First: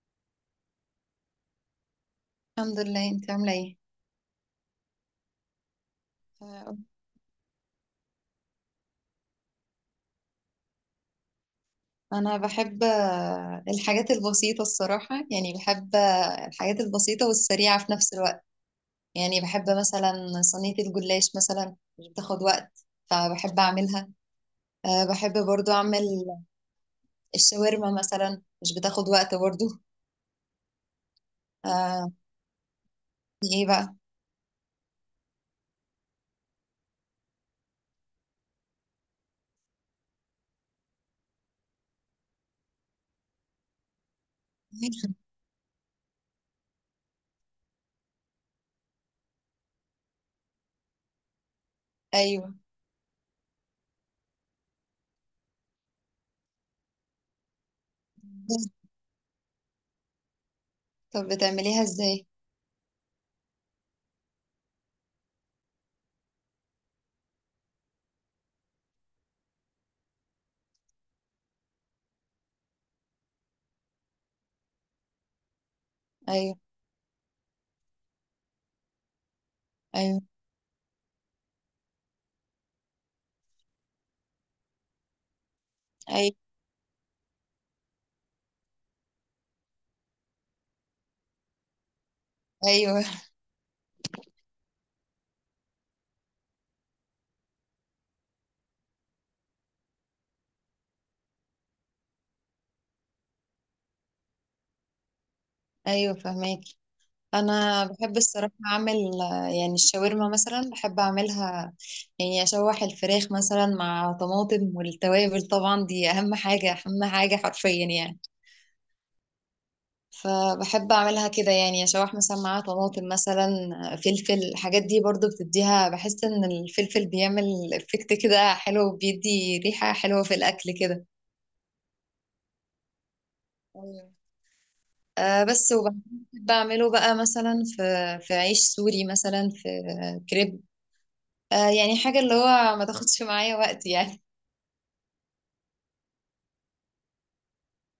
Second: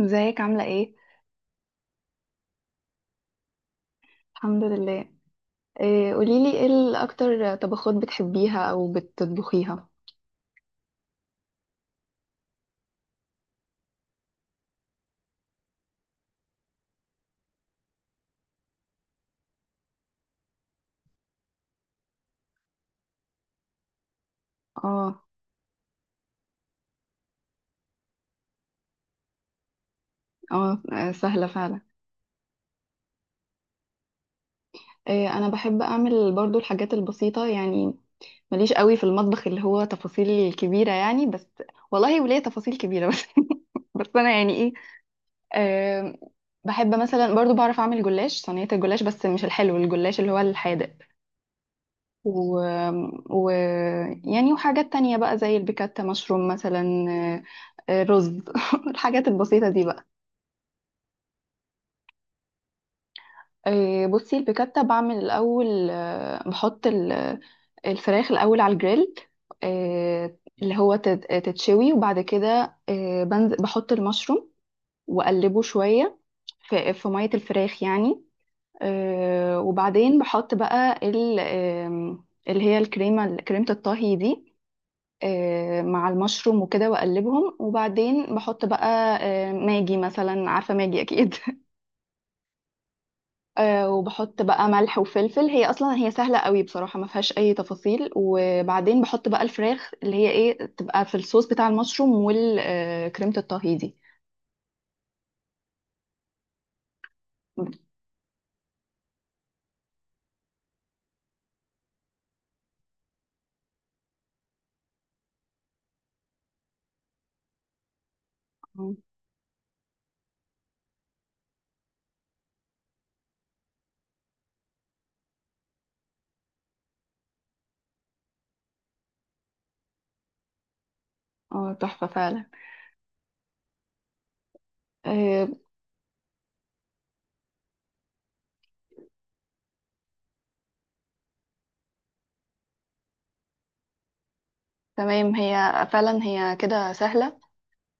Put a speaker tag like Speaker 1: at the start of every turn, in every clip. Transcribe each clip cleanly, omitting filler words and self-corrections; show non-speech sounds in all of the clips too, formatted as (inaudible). Speaker 1: ازيك عاملة ايه؟
Speaker 2: الحمد لله، انت عامله ايه؟
Speaker 1: الحمد لله. إيه، قوليلي ايه
Speaker 2: آه،
Speaker 1: اكتر طبخات بتحبيها او بتطبخيها.
Speaker 2: انا بحب الحاجات البسيطه الصراحه، يعني بحب الحاجات البسيطه والسريعه في نفس الوقت. يعني بحب مثلا صينيه الجلاش مثلا، مش بتاخد وقت فبحب اعملها.
Speaker 1: اه،
Speaker 2: بحب برضو اعمل الشاورما مثلا، مش بتاخد وقت برضو.
Speaker 1: اه، سهلة فعلا.
Speaker 2: أه. ايه بقى؟
Speaker 1: إيه، انا بحب اعمل برضو الحاجات البسيطة يعني. ماليش قوي في المطبخ اللي هو تفاصيل كبيرة يعني، بس والله وليه تفاصيل كبيرة بس. (laughs) بس انا يعني ايه.
Speaker 2: (laughs)
Speaker 1: آم، بحب مثلا برضو بعرف اعمل جلاش، صينية الجلاش بس مش الحلو، الجلاش اللي هو الحادق.
Speaker 2: ايوه.
Speaker 1: و... و... يعني وحاجات تانية بقى زي البيكاتا مشروم مثلا، رز. (laughs) الحاجات البسيطة دي بقى.
Speaker 2: طب بتعمليها ازاي؟
Speaker 1: بصي، البيكاتا بعمل الأول، بحط الفراخ الأول على الجريل، آه، اللي هو تتشوي، وبعد كده بنزل بحط المشروم وأقلبه شوية
Speaker 2: ايوه،
Speaker 1: في مية الفراخ يعني. وبعدين
Speaker 2: ايوه،
Speaker 1: بحط بقى اللي هي الكريمة، كريمة الطهي دي، مع
Speaker 2: ايوه،
Speaker 1: المشروم وكده واقلبهم، وبعدين بحط بقى ماجي مثلا، عارفه ماجي اكيد. (laughs)
Speaker 2: ايوه،
Speaker 1: وبحط بقى ملح وفلفل، هي اصلا هي سهله قوي بصراحه، ما فيهاش اي تفاصيل، وبعدين بحط بقى الفراخ اللي هي ايه تبقى في الصوص بتاع المشروم والكريمه الطهي دي.
Speaker 2: ايوه، فهماكي. انا بحب الصراحه اعمل، يعني الشاورما مثلا، بحب اعملها. يعني اشوح الفراخ مثلا مع طماطم، والتوابل طبعا دي اهم حاجه، اهم حاجه حرفيا يعني.
Speaker 1: اه،
Speaker 2: فبحب اعملها كده، يعني اشوح مثلا مع طماطم مثلا. فلفل الحاجات دي برضو بتديها، بحس ان الفلفل بيعمل افكت كده حلو، بيدي ريحه حلوه في الاكل كده.
Speaker 1: تحفه فعلا.
Speaker 2: أيوة. آه
Speaker 1: آه،
Speaker 2: بس وبعمله بقى مثلا في عيش سوري مثلا، في كريب. يعني حاجة اللي هو ما تاخدش معايا وقت يعني.
Speaker 1: تمام، هي فعلا هي كده سهله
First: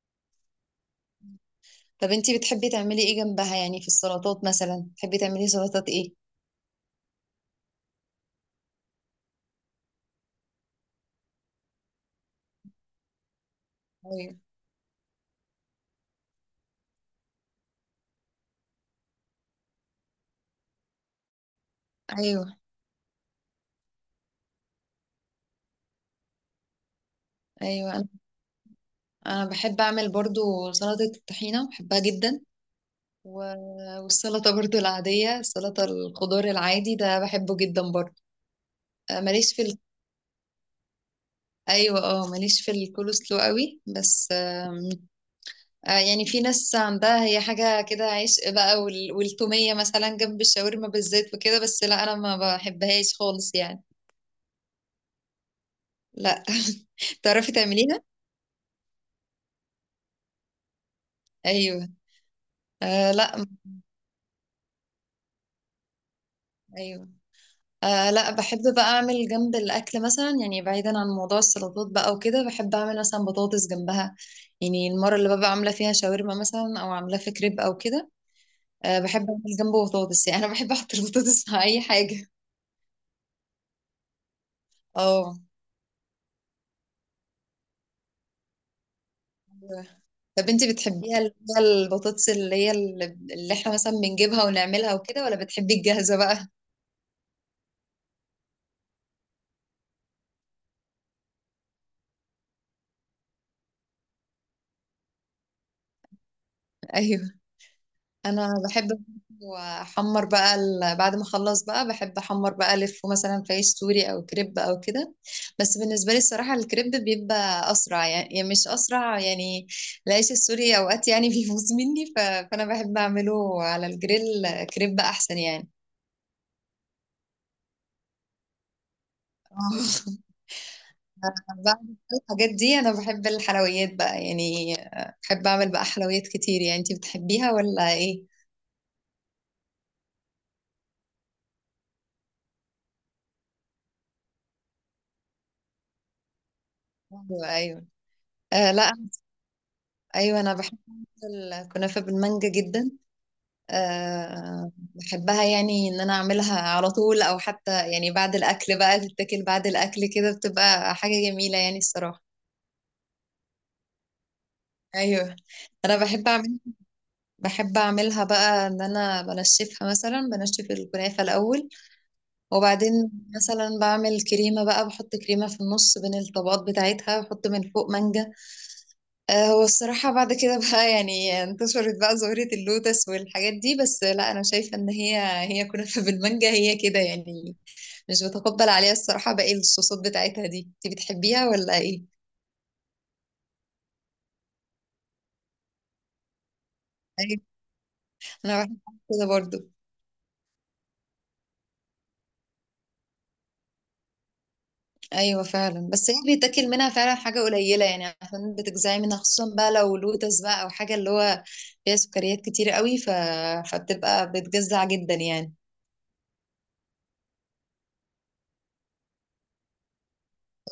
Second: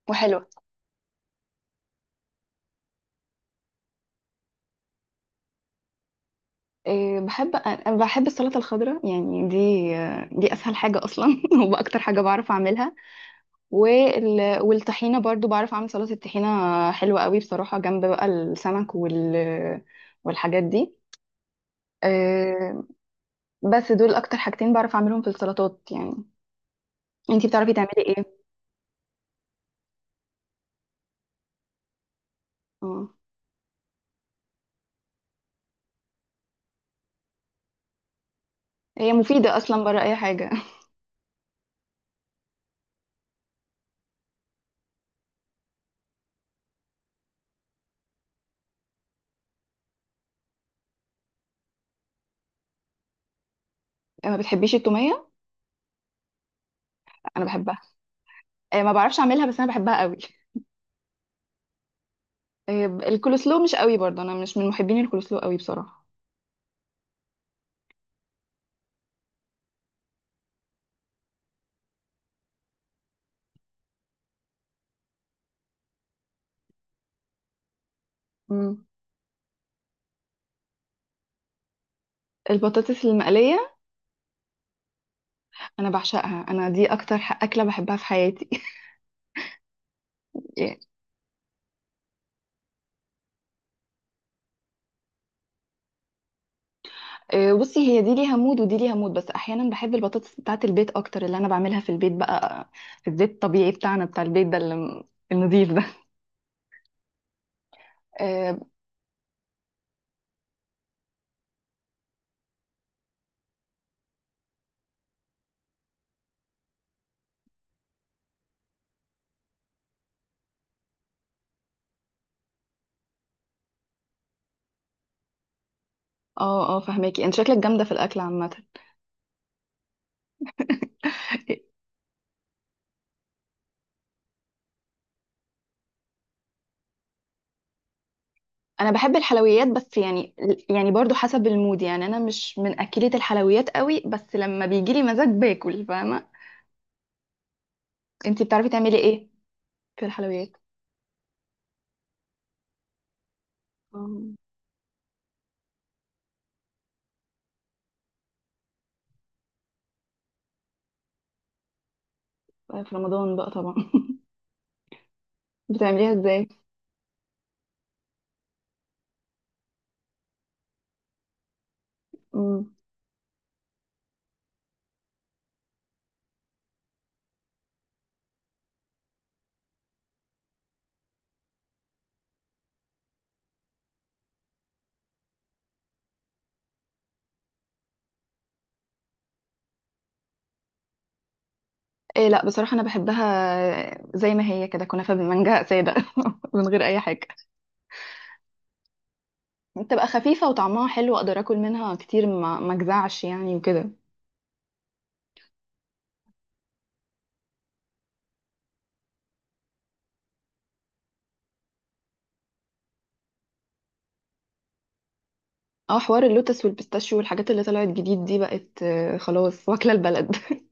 Speaker 1: وحلوه.
Speaker 2: طب انتي بتحبي تعملي ايه جنبها؟ يعني في السلطات مثلا، بتحبي تعملي سلطات ايه؟
Speaker 1: بحب، أنا بحب السلطه الخضراء يعني دي، دي اسهل حاجه اصلا. (laughs) واكتر حاجه بعرف اعملها.
Speaker 2: ايوه،
Speaker 1: والطحينة برضو بعرف أعمل سلطة الطحينة، حلوة قوي بصراحة جنب بقى السمك والحاجات دي.
Speaker 2: ايوه،
Speaker 1: أه، بس دول أكتر حاجتين بعرف أعملهم في السلطات يعني. أنتي بتعرفي تعملي
Speaker 2: ايوه، انا
Speaker 1: إيه؟
Speaker 2: أنا بحب اعمل برضو سلطة الطحينة، بحبها جدا.
Speaker 1: آه.
Speaker 2: والسلطة برضو العادية، سلطة الخضار العادي ده بحبه جدا برضو.
Speaker 1: هي
Speaker 2: آه، ماليش
Speaker 1: مفيدة
Speaker 2: في ال...
Speaker 1: أصلا بره أي حاجة.
Speaker 2: ايوه، اه، ماليش في الكولسلو قوي، بس يعني في ناس عندها هي حاجة كده عشق بقى، والتومية مثلا جنب الشاورما بالزيت وكده، بس لا، أنا ما بحبهاش خالص يعني.
Speaker 1: (laughs) ما بتحبيش التومية؟
Speaker 2: لا. (laughs)
Speaker 1: أنا
Speaker 2: تعرفي
Speaker 1: بحبها.
Speaker 2: تعمليها؟
Speaker 1: أه، ما بعرفش أعملها بس أنا بحبها قوي.
Speaker 2: أيوه.
Speaker 1: أه،
Speaker 2: لا.
Speaker 1: الكولسلو مش قوي برضه، أنا مش من محبين الكولسلو قوي بصراحة.
Speaker 2: أيوه. آه لا، بحب بقى أعمل جنب الأكل مثلا، يعني بعيدا عن موضوع السلطات بقى وكده، بحب أعمل مثلا بطاطس جنبها. يعني المرة اللي ببقى عاملة فيها شاورما مثلا أو عاملاه في كريب أو كده،
Speaker 1: مم.
Speaker 2: بحب أعمل جنبه بطاطس، يعني أنا بحب أحط البطاطس مع أي حاجة.
Speaker 1: البطاطس المقلية
Speaker 2: اه.
Speaker 1: أنا بعشقها، أنا دي أكتر أكلة بحبها في حياتي.
Speaker 2: طب انت
Speaker 1: (laughs)
Speaker 2: بتحبيها اللي هي البطاطس، اللي هي اللي احنا مثلا بنجيبها ونعملها وكده، ولا بتحبي الجاهزة بقى؟
Speaker 1: بصي، هي دي ليها مود ودي ليها مود، بس احيانا بحب البطاطس بتاعت البيت اكتر، اللي انا بعملها في البيت بقى في الزيت الطبيعي بتاعنا بتاع البيت ده النضيف ده.
Speaker 2: (laughs) ايوه، انا
Speaker 1: اه،
Speaker 2: بحب احمر بقى بعد ما اخلص بقى، بحب احمر بقى الف مثلا في عيش سوري او كريب او كده. بس بالنسبة لي الصراحة الكريب بيبقى اسرع، يعني مش اسرع يعني. العيش السوري اوقات يعني (laughs) بيفوز مني، فانا بحب اعمله على الجريل. كريب احسن يعني.
Speaker 1: اه، فهماكي، انت شكلك جامده في الاكل عامه.
Speaker 2: (laughs) آه. بعد
Speaker 1: (laughs)
Speaker 2: الحاجات دي، انا بحب الحلويات بقى يعني، بحب اعمل بقى حلويات كتير يعني. انتي بتحبيها ولا ايه؟
Speaker 1: انا بحب الحلويات، بس يعني برضو حسب المود، يعني انا مش من اكلة الحلويات قوي، بس لما بيجي لي مزاج باكل فاهمه.
Speaker 2: ايوه، ايوه.
Speaker 1: انت بتعرفي
Speaker 2: آه، لا.
Speaker 1: تعملي ايه في
Speaker 2: ايوه، انا
Speaker 1: الحلويات؟
Speaker 2: بحب أعمل الكنافه بالمانجا جدا.
Speaker 1: آه،
Speaker 2: بحبها، يعني ان انا اعملها على طول، او حتى يعني بعد الاكل بقى، تتاكل بعد الاكل كده، بتبقى حاجه جميله يعني الصراحه.
Speaker 1: في رمضان بقى طبعا. (laughs)
Speaker 2: ايوه، انا
Speaker 1: بتعمليها ازاي؟
Speaker 2: بحب اعملها بقى، ان انا بنشفها مثلا، بنشف الكنافه الاول.
Speaker 1: مم.
Speaker 2: وبعدين مثلا بعمل كريمة بقى، بحط كريمة في النص بين الطبقات بتاعتها، بحط من فوق مانجا. هو الصراحة بعد كده (laughs) بقى، يعني انتشرت بقى ظاهرة اللوتس والحاجات دي، بس لا، أنا شايفة إن هي كنافة (laughs) بالمانجا، هي كده يعني. مش بتقبل عليها الصراحة باقي الصوصات بتاعتها دي، انت بتحبيها ولا ايه؟
Speaker 1: إيه، لا بصراحة أنا بحبها زي ما هي كده، كنافة بالمانجا سادة. (laughs) من غير أي حاجة،
Speaker 2: أيوة، أنا بحب كده برضو.
Speaker 1: بتبقى خفيفة وطعمها حلو، أقدر أكل منها كتير، ما أجزعش يعني وكده.
Speaker 2: ايوه فعلا، بس هي بيتاكل منها فعلا حاجه قليله يعني، عشان بتجزعي منها خصوصا بقى لو لوتس بقى، او حاجه اللي هو فيها سكريات كتير قوي، فبتبقى بتجزع جدا يعني.
Speaker 1: اه، حوار اللوتس والبيستاشيو والحاجات اللي طلعت جديد دي بقت خلاص واكلة البلد. (laughs)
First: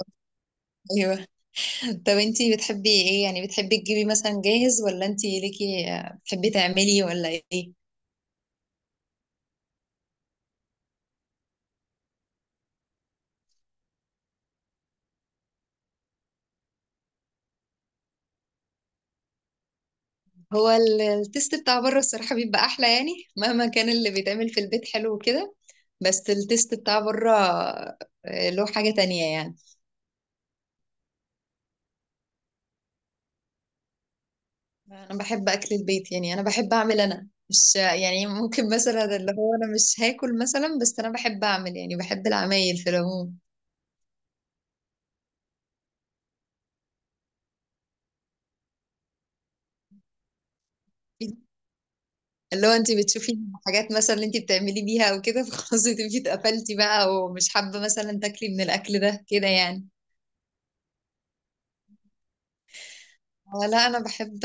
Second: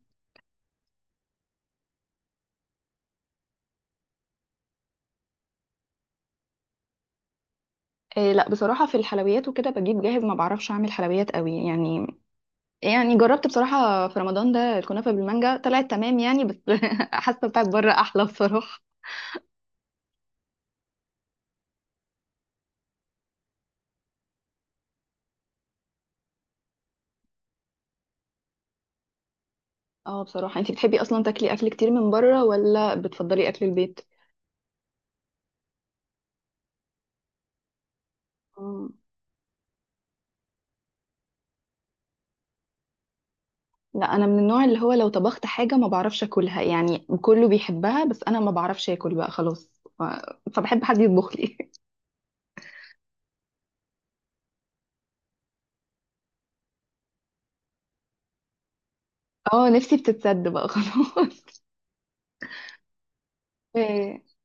Speaker 2: ايوه. (laughs) طب انتي بتحبي ايه؟ يعني بتحبي تجيبي مثلا جاهز، ولا انتي ليكي بتحبي تعملي ولا ايه؟
Speaker 1: إيه، لا بصراحة في الحلويات وكده بجيب جاهز، ما بعرفش أعمل حلويات قوي يعني. يعني جربت بصراحة في رمضان ده الكنافة بالمانجا، طلعت تمام يعني، بس. (laughs) حاسة بتاعت بره أحلى بصراحة.
Speaker 2: هو التيست بتاع بره الصراحه بيبقى احلى يعني، مهما كان اللي بيتعمل في البيت حلو وكده، بس التيست بتاع بره له حاجه تانية يعني.
Speaker 1: اه بصراحة، انتي بتحبي أصلا تاكلي أكل كتير من بره ولا بتفضلي أكل البيت؟
Speaker 2: انا بحب اكل البيت يعني، انا بحب اعمل، انا مش يعني، ممكن مثلا اللي هو انا مش هاكل مثلا، بس انا بحب اعمل يعني، بحب العمايل في العموم.
Speaker 1: لا، انا من النوع اللي هو لو طبخت حاجه ما بعرفش اكلها، يعني كله بيحبها بس انا ما بعرفش اكل بقى خلاص. ف... فبحب حد يطبخ لي. (laughs)
Speaker 2: اللي هو انت بتشوفي حاجات مثلا اللي انت بتعملي بيها او كده، فخلاص تبقي اتقفلتي بقى، ومش حابه مثلا تاكلي من الاكل ده كده
Speaker 1: اه،
Speaker 2: يعني؟
Speaker 1: نفسي بتتسد بقى خلاص.
Speaker 2: آه، لا،
Speaker 1: (laughs)
Speaker 2: انا
Speaker 1: إيه.
Speaker 2: بحب،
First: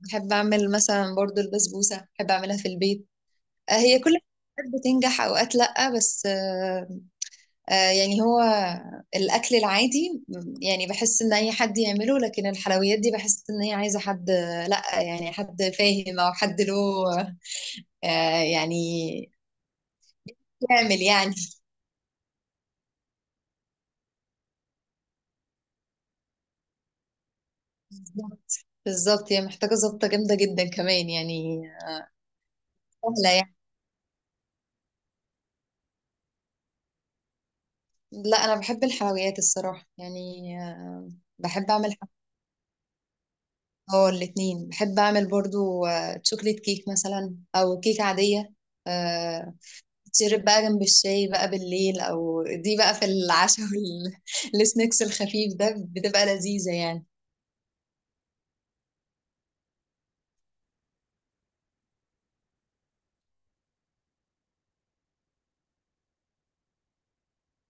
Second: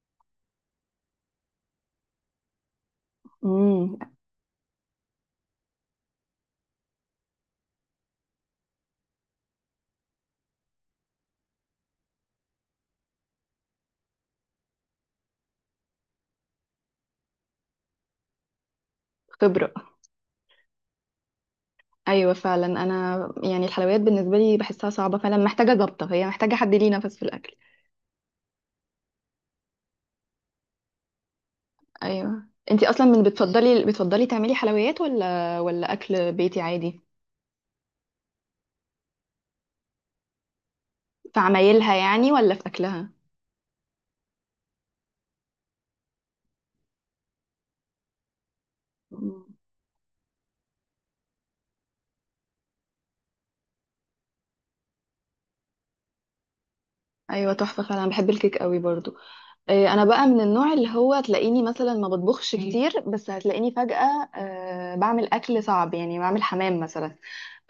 Speaker 2: بحب اعمل مثلا برضو البسبوسه، بحب اعملها في البيت.
Speaker 1: امم.
Speaker 2: هي كل حاجات بتنجح اوقات، لا بس يعني هو الأكل العادي يعني بحس إن أي حد يعمله، لكن الحلويات دي بحس إن هي عايزة حد، لأ يعني حد فاهم أو حد له يعني
Speaker 1: خبره.
Speaker 2: يعمل يعني.
Speaker 1: ايوه فعلا، انا يعني الحلويات بالنسبه لي بحسها صعبه فعلا، محتاجه ضبطه، هي محتاجه حد ليه نفس في الاكل.
Speaker 2: بالظبط، بالظبط هي محتاجة ظبطة جامدة جدا كمان يعني.
Speaker 1: ايوه، انتي اصلا من
Speaker 2: سهلة يعني.
Speaker 1: بتفضلي تعملي حلويات ولا اكل بيتي عادي؟
Speaker 2: لا، أنا بحب الحلويات الصراحة يعني. آه،
Speaker 1: في
Speaker 2: بحب أعمل
Speaker 1: عمايلها
Speaker 2: حلويات.
Speaker 1: يعني ولا في اكلها؟
Speaker 2: اه، الاتنين، بحب أعمل برضو شوكليت كيك مثلا أو كيك عادية. آه،
Speaker 1: مم.
Speaker 2: تشرب بقى جنب الشاي بقى بالليل، او دي بقى في العشاء والسناكس (laughs) الخفيف ده، بتبقى لذيذة يعني.
Speaker 1: ايوه تحفه فعلا، بحب الكيك قوي برضو. إيه، انا بقى من النوع اللي هو تلاقيني مثلا ما بطبخش كتير، بس هتلاقيني فجأة بعمل اكل صعب، يعني بعمل حمام مثلا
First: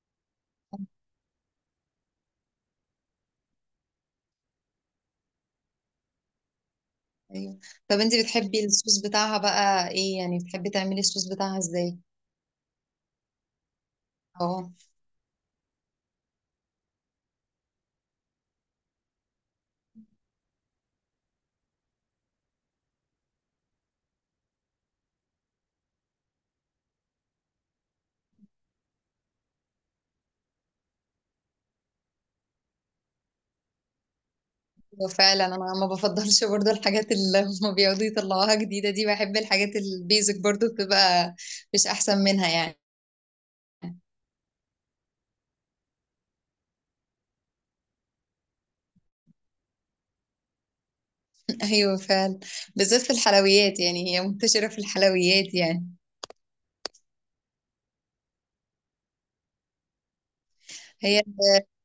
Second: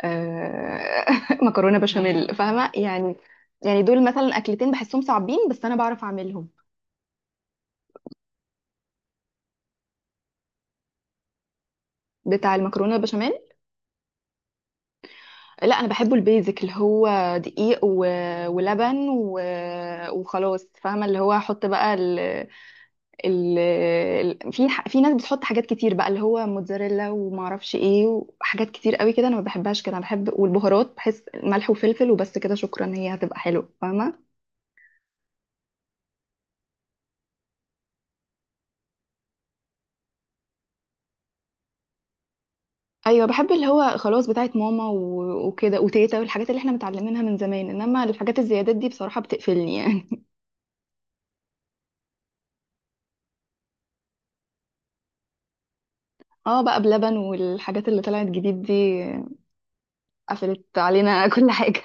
Speaker 1: أه (laughs) مكرونة بشاميل فاهمة يعني، يعني دول مثلا اكلتين بحسهم صعبين بس انا بعرف اعملهم.
Speaker 2: ايوه. طب انت بتحبي الصوص بتاعها بقى ايه؟ يعني بتحبي تعملي الصوص بتاعها ازاي؟
Speaker 1: بتاع المكرونة بشاميل؟
Speaker 2: اه.
Speaker 1: لا، انا بحبه البيزك، اللي هو دقيق ولبن وخلاص فاهمة، اللي هو احط بقى في ناس بتحط حاجات كتير بقى اللي هو موتزاريلا وما اعرفش ايه، وحاجات كتير قوي كده انا ما بحبهاش كده، انا بحب والبهارات، بحس ملح وفلفل وبس كده شكرا، هي هتبقى حلوه فاهمه.
Speaker 2: هو فعلا انا ما بفضلش برضو الحاجات اللي هما بيقعدوا يطلعوها جديدة دي، بحب الحاجات البيزك برضو، بتبقى مش احسن منها يعني.
Speaker 1: ايوه بحب اللي هو خلاص بتاعت ماما وكده وتيتا والحاجات اللي احنا متعلمينها من زمان، انما الحاجات الزيادات دي بصراحه بتقفلني يعني.
Speaker 2: (laughs) ايوه فعلا، بالذات في الحلويات يعني، هي منتشرة في الحلويات يعني.
Speaker 1: (laughs) اه، بقى بلبن والحاجات اللي طلعت جديد دي قفلت
Speaker 2: هي
Speaker 1: علينا. (laughs) كل حاجه.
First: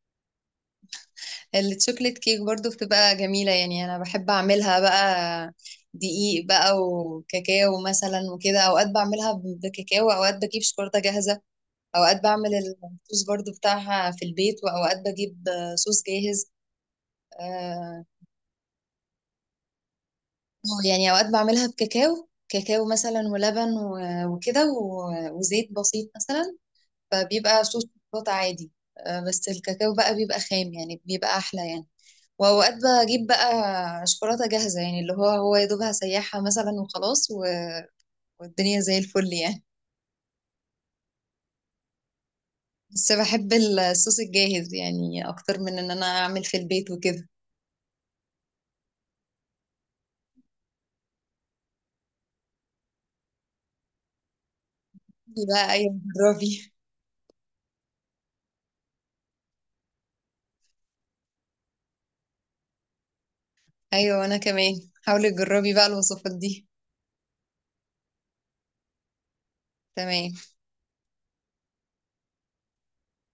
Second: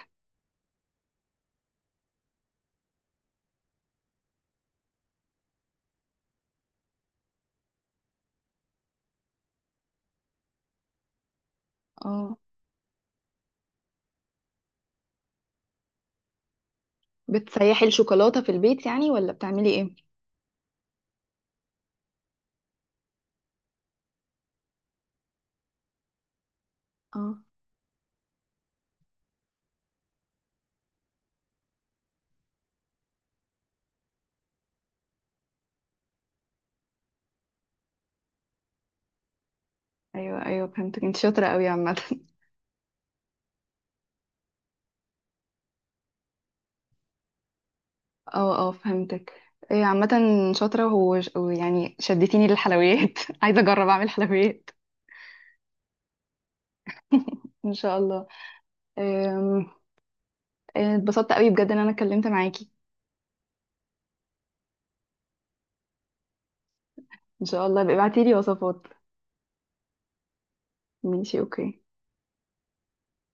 Speaker 2: التشوكلت كيك برضو بتبقى جميلة يعني، أنا بحب أعملها بقى. دقيق بقى وكاكاو مثلا وكده، أوقات بعملها بكاكاو، أوقات بجيب شوكولاتة جاهزة. أوقات
Speaker 1: اه،
Speaker 2: بعمل الصوص برضو بتاعها في البيت، وأوقات بجيب صوص جاهز.
Speaker 1: بتسيحي
Speaker 2: آه،
Speaker 1: الشوكولاته في البيت يعني ولا بتعملي ايه؟
Speaker 2: يعني أوقات بعملها بكاكاو، كاكاو مثلا ولبن وكده وزيت بسيط مثلا.
Speaker 1: اه.
Speaker 2: فبيبقى صوص شوكولاتة عادي. بس الكاكاو بقى بيبقى خام يعني، بيبقى أحلى يعني. واوقات بجيب بقى شوكولاته جاهزه يعني، اللي هو يا دوبها سيحها مثلا وخلاص، والدنيا زي الفل يعني.
Speaker 1: ايوه، ايوه، فهمتك، انت شاطره قوي عامه.
Speaker 2: بس بحب الصوص الجاهز يعني اكتر من ان انا اعمل في البيت وكده.
Speaker 1: اه، اه، فهمتك. إيه عامة، شاطرة ويعني شدتيني للحلويات. (laughs) عايزة أجرب أعمل حلويات
Speaker 2: دي بقى، ايوه، جربي.
Speaker 1: إن شاء الله. أم، إيه، اتبسطت قوي بجد إن أنا اتكلمت معاكي.
Speaker 2: ايوه، وانا كمان. حاولي تجربي بقى الوصفات دي.
Speaker 1: إن شاء الله ابقي ابعتيلي وصفات.
Speaker 2: تمام.
Speaker 1: ماشي، أوكي.